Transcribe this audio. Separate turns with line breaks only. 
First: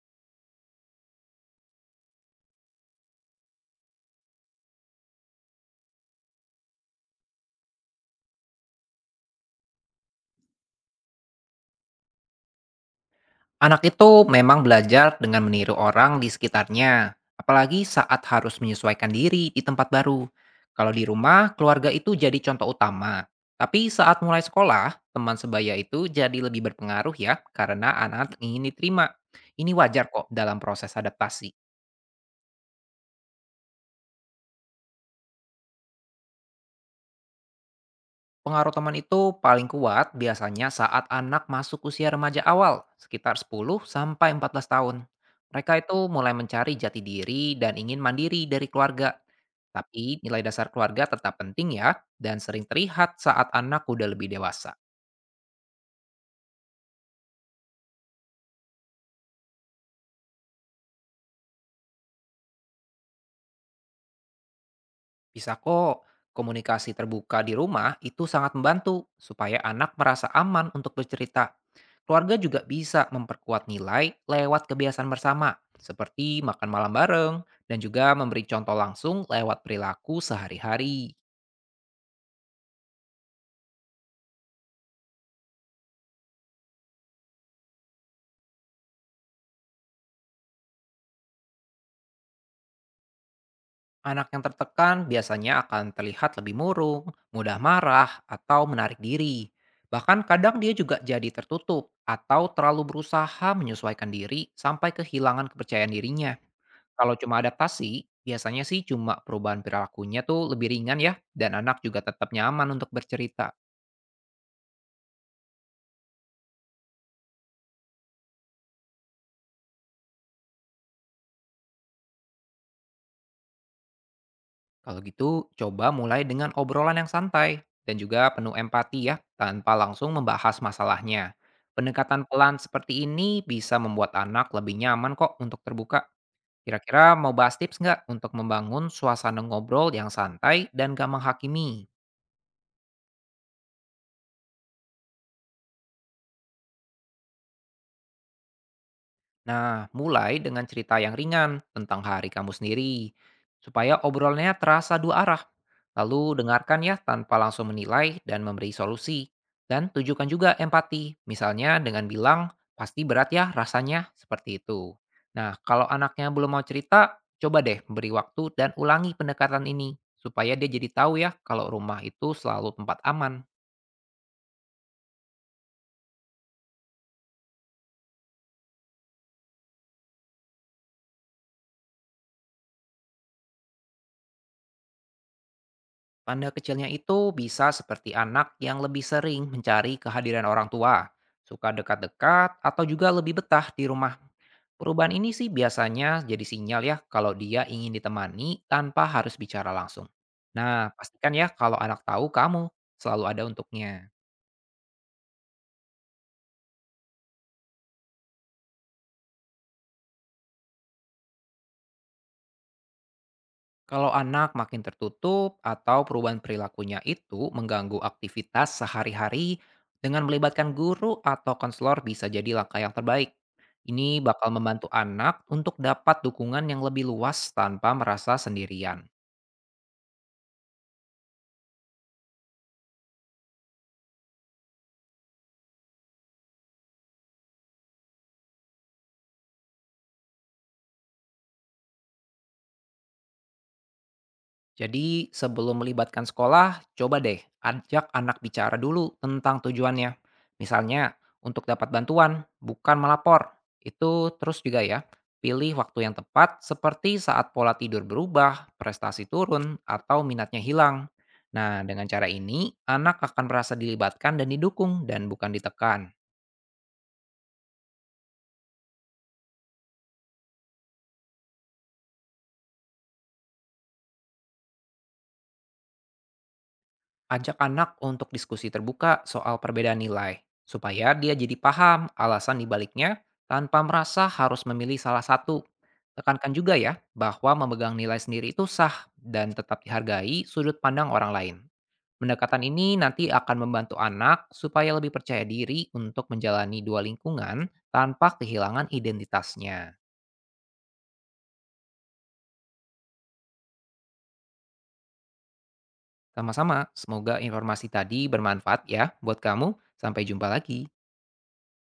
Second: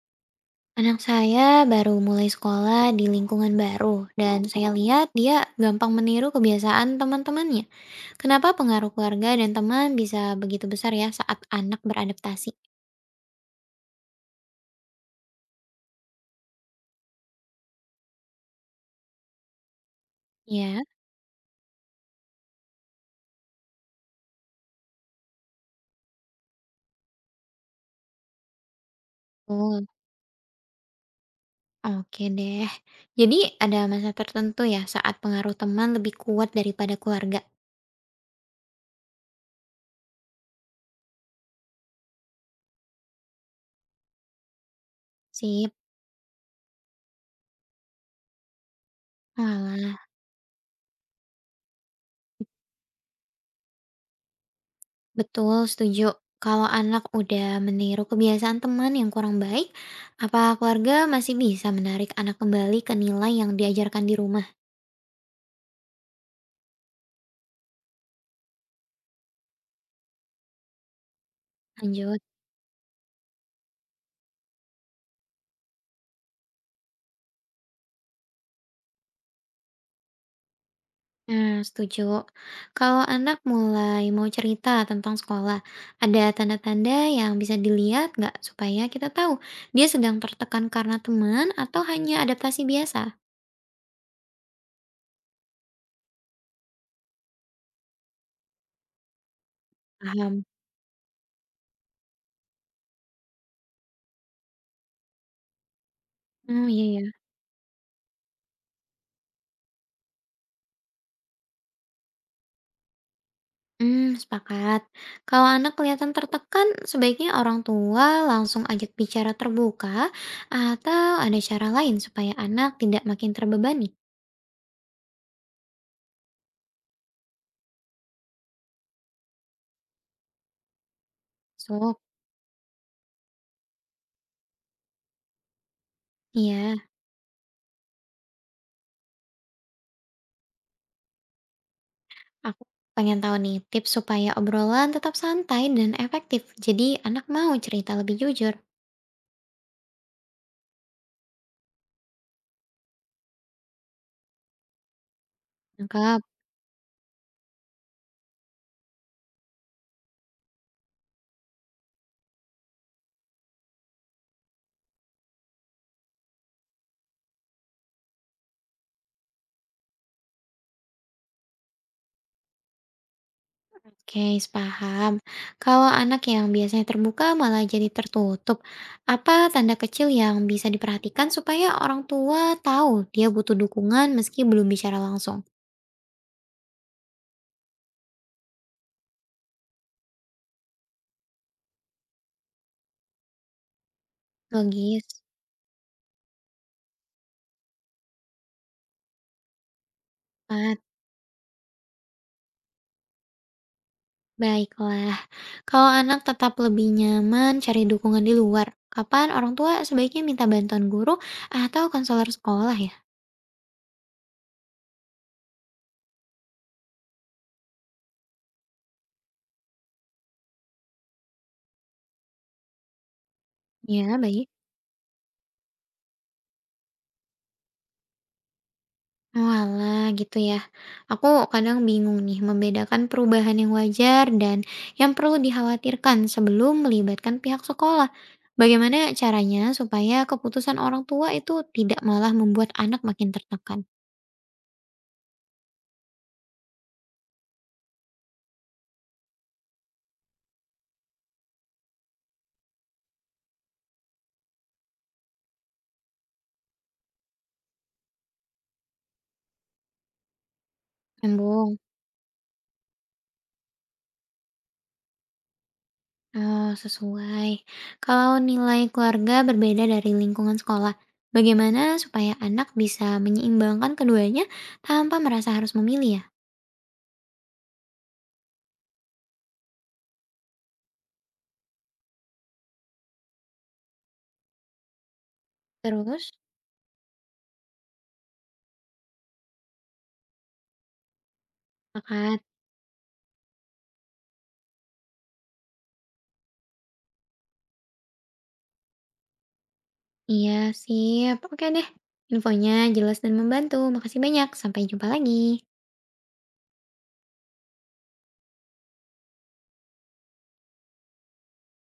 Anak saya baru mulai sekolah di lingkungan baru, dan saya lihat dia gampang meniru kebiasaan teman-temannya. Kenapa pengaruh keluarga dan teman bisa begitu besar ya saat anak beradaptasi?
Anak itu memang belajar dengan meniru orang di sekitarnya, apalagi saat harus menyesuaikan diri di tempat baru.
Ya,
Kalau di rumah, keluarga itu jadi contoh utama. Tapi saat mulai sekolah, teman sebaya itu jadi lebih berpengaruh ya, karena anak ingin diterima. Ini
oh,
wajar kok dalam proses adaptasi.
oke deh. Jadi ada masa tertentu ya saat pengaruh teman lebih kuat daripada keluarga.
Pengaruh teman itu paling kuat biasanya saat anak masuk usia remaja awal, sekitar 10 sampai 14 tahun.
Sip,
Mereka itu mulai mencari jati diri dan ingin mandiri dari keluarga.
walah,
Tapi nilai dasar keluarga tetap penting ya, dan sering terlihat saat anak udah lebih dewasa.
betul setuju. Kalau anak udah meniru kebiasaan teman yang kurang baik, apa keluarga masih bisa menarik anak kembali ke nilai yang diajarkan di rumah?
Bisa kok, komunikasi terbuka di rumah itu sangat membantu supaya anak merasa aman untuk bercerita.
Lanjut.
Keluarga juga bisa memperkuat nilai lewat kebiasaan bersama, seperti makan malam bareng dan juga memberi contoh langsung lewat perilaku sehari-hari.
Nah, setuju. Kalau anak mulai mau cerita tentang sekolah, ada tanda-tanda yang bisa dilihat nggak supaya kita tahu dia sedang tertekan karena teman atau hanya adaptasi biasa?
Anak yang tertekan biasanya akan terlihat lebih murung, mudah marah, atau menarik diri. Bahkan
Paham.
kadang dia juga jadi tertutup atau terlalu berusaha menyesuaikan diri sampai kehilangan kepercayaan dirinya.
Hmm, iya ya.
Kalau cuma adaptasi, biasanya sih cuma perubahan perilakunya tuh lebih ringan ya, dan anak juga tetap nyaman untuk bercerita.
Hmm, sepakat. Kalau anak kelihatan tertekan, sebaiknya orang tua langsung ajak bicara terbuka atau ada cara lain supaya anak tidak makin terbebani.
Kalau gitu, coba mulai dengan obrolan yang santai dan juga penuh empati ya, tanpa langsung membahas masalahnya.
So,
Pendekatan pelan seperti ini bisa membuat anak lebih nyaman kok untuk terbuka.
iya.
Kira-kira mau bahas tips nggak untuk membangun suasana ngobrol yang santai dan gak menghakimi?
Aku pengen tahu nih tips supaya obrolan tetap santai dan efektif. Jadi anak mau cerita lebih jujur.
Nah, mulai dengan cerita yang ringan tentang hari kamu sendiri, supaya obrolannya terasa dua arah.
Lengkap.
Lalu dengarkan ya tanpa langsung menilai dan memberi solusi. Dan tunjukkan juga empati, misalnya dengan bilang, pasti berat ya rasanya, seperti itu. Nah, kalau anaknya belum mau cerita, coba deh beri waktu dan ulangi pendekatan ini, supaya dia jadi tahu ya kalau rumah itu selalu tempat aman.
Oke, paham. Kalau anak yang biasanya terbuka malah jadi tertutup. Apa tanda kecil yang bisa diperhatikan supaya orang tua tahu dia butuh dukungan meski belum bicara langsung?
Tanda kecilnya itu bisa seperti anak yang lebih sering mencari kehadiran orang tua, suka dekat-dekat, atau juga lebih betah di rumah.
Logis.
Perubahan ini sih biasanya jadi sinyal ya kalau dia ingin ditemani tanpa harus bicara langsung.
Pat.
Nah, pastikan ya kalau anak tahu kamu selalu ada untuknya.
Baiklah. Kalau anak tetap lebih nyaman cari dukungan di luar, kapan orang tua sebaiknya minta bantuan guru atau konselor sekolah ya?
Kalau anak makin tertutup atau perubahan perilakunya itu mengganggu aktivitas sehari-hari, dengan melibatkan guru atau konselor bisa jadi langkah yang terbaik. Ini
Ya, baik.
bakal membantu anak untuk dapat dukungan yang lebih luas tanpa merasa sendirian.
Oalah gitu ya. Aku kadang bingung nih membedakan perubahan yang wajar dan yang perlu dikhawatirkan sebelum melibatkan pihak sekolah. Bagaimana caranya supaya keputusan orang tua itu tidak malah membuat anak makin tertekan?
Jadi, sebelum melibatkan sekolah, coba deh ajak anak bicara dulu tentang tujuannya. Misalnya, untuk dapat bantuan, bukan melapor. Itu terus juga ya, pilih waktu yang tepat seperti saat pola tidur berubah, prestasi turun, atau minatnya hilang.
Nyambung.
Nah, dengan cara ini, anak akan merasa dilibatkan dan didukung dan bukan ditekan.
Oh, sesuai. Kalau nilai keluarga berbeda dari lingkungan sekolah, bagaimana supaya anak bisa menyeimbangkan keduanya tanpa merasa harus memilih ya?
Ajak anak untuk diskusi terbuka soal perbedaan nilai, supaya dia jadi paham alasan dibaliknya tanpa merasa harus memilih salah satu.
Terus,
Tekankan juga ya bahwa memegang nilai sendiri itu sah dan tetap dihargai sudut pandang orang lain.
makan.
Pendekatan ini nanti akan membantu anak supaya lebih percaya diri untuk menjalani dua lingkungan tanpa kehilangan identitasnya.
Iya, sip. Oke deh. Infonya jelas dan membantu. Makasih banyak. Sampai jumpa lagi.
Sama-sama, semoga informasi tadi bermanfaat ya buat kamu. Sampai jumpa lagi.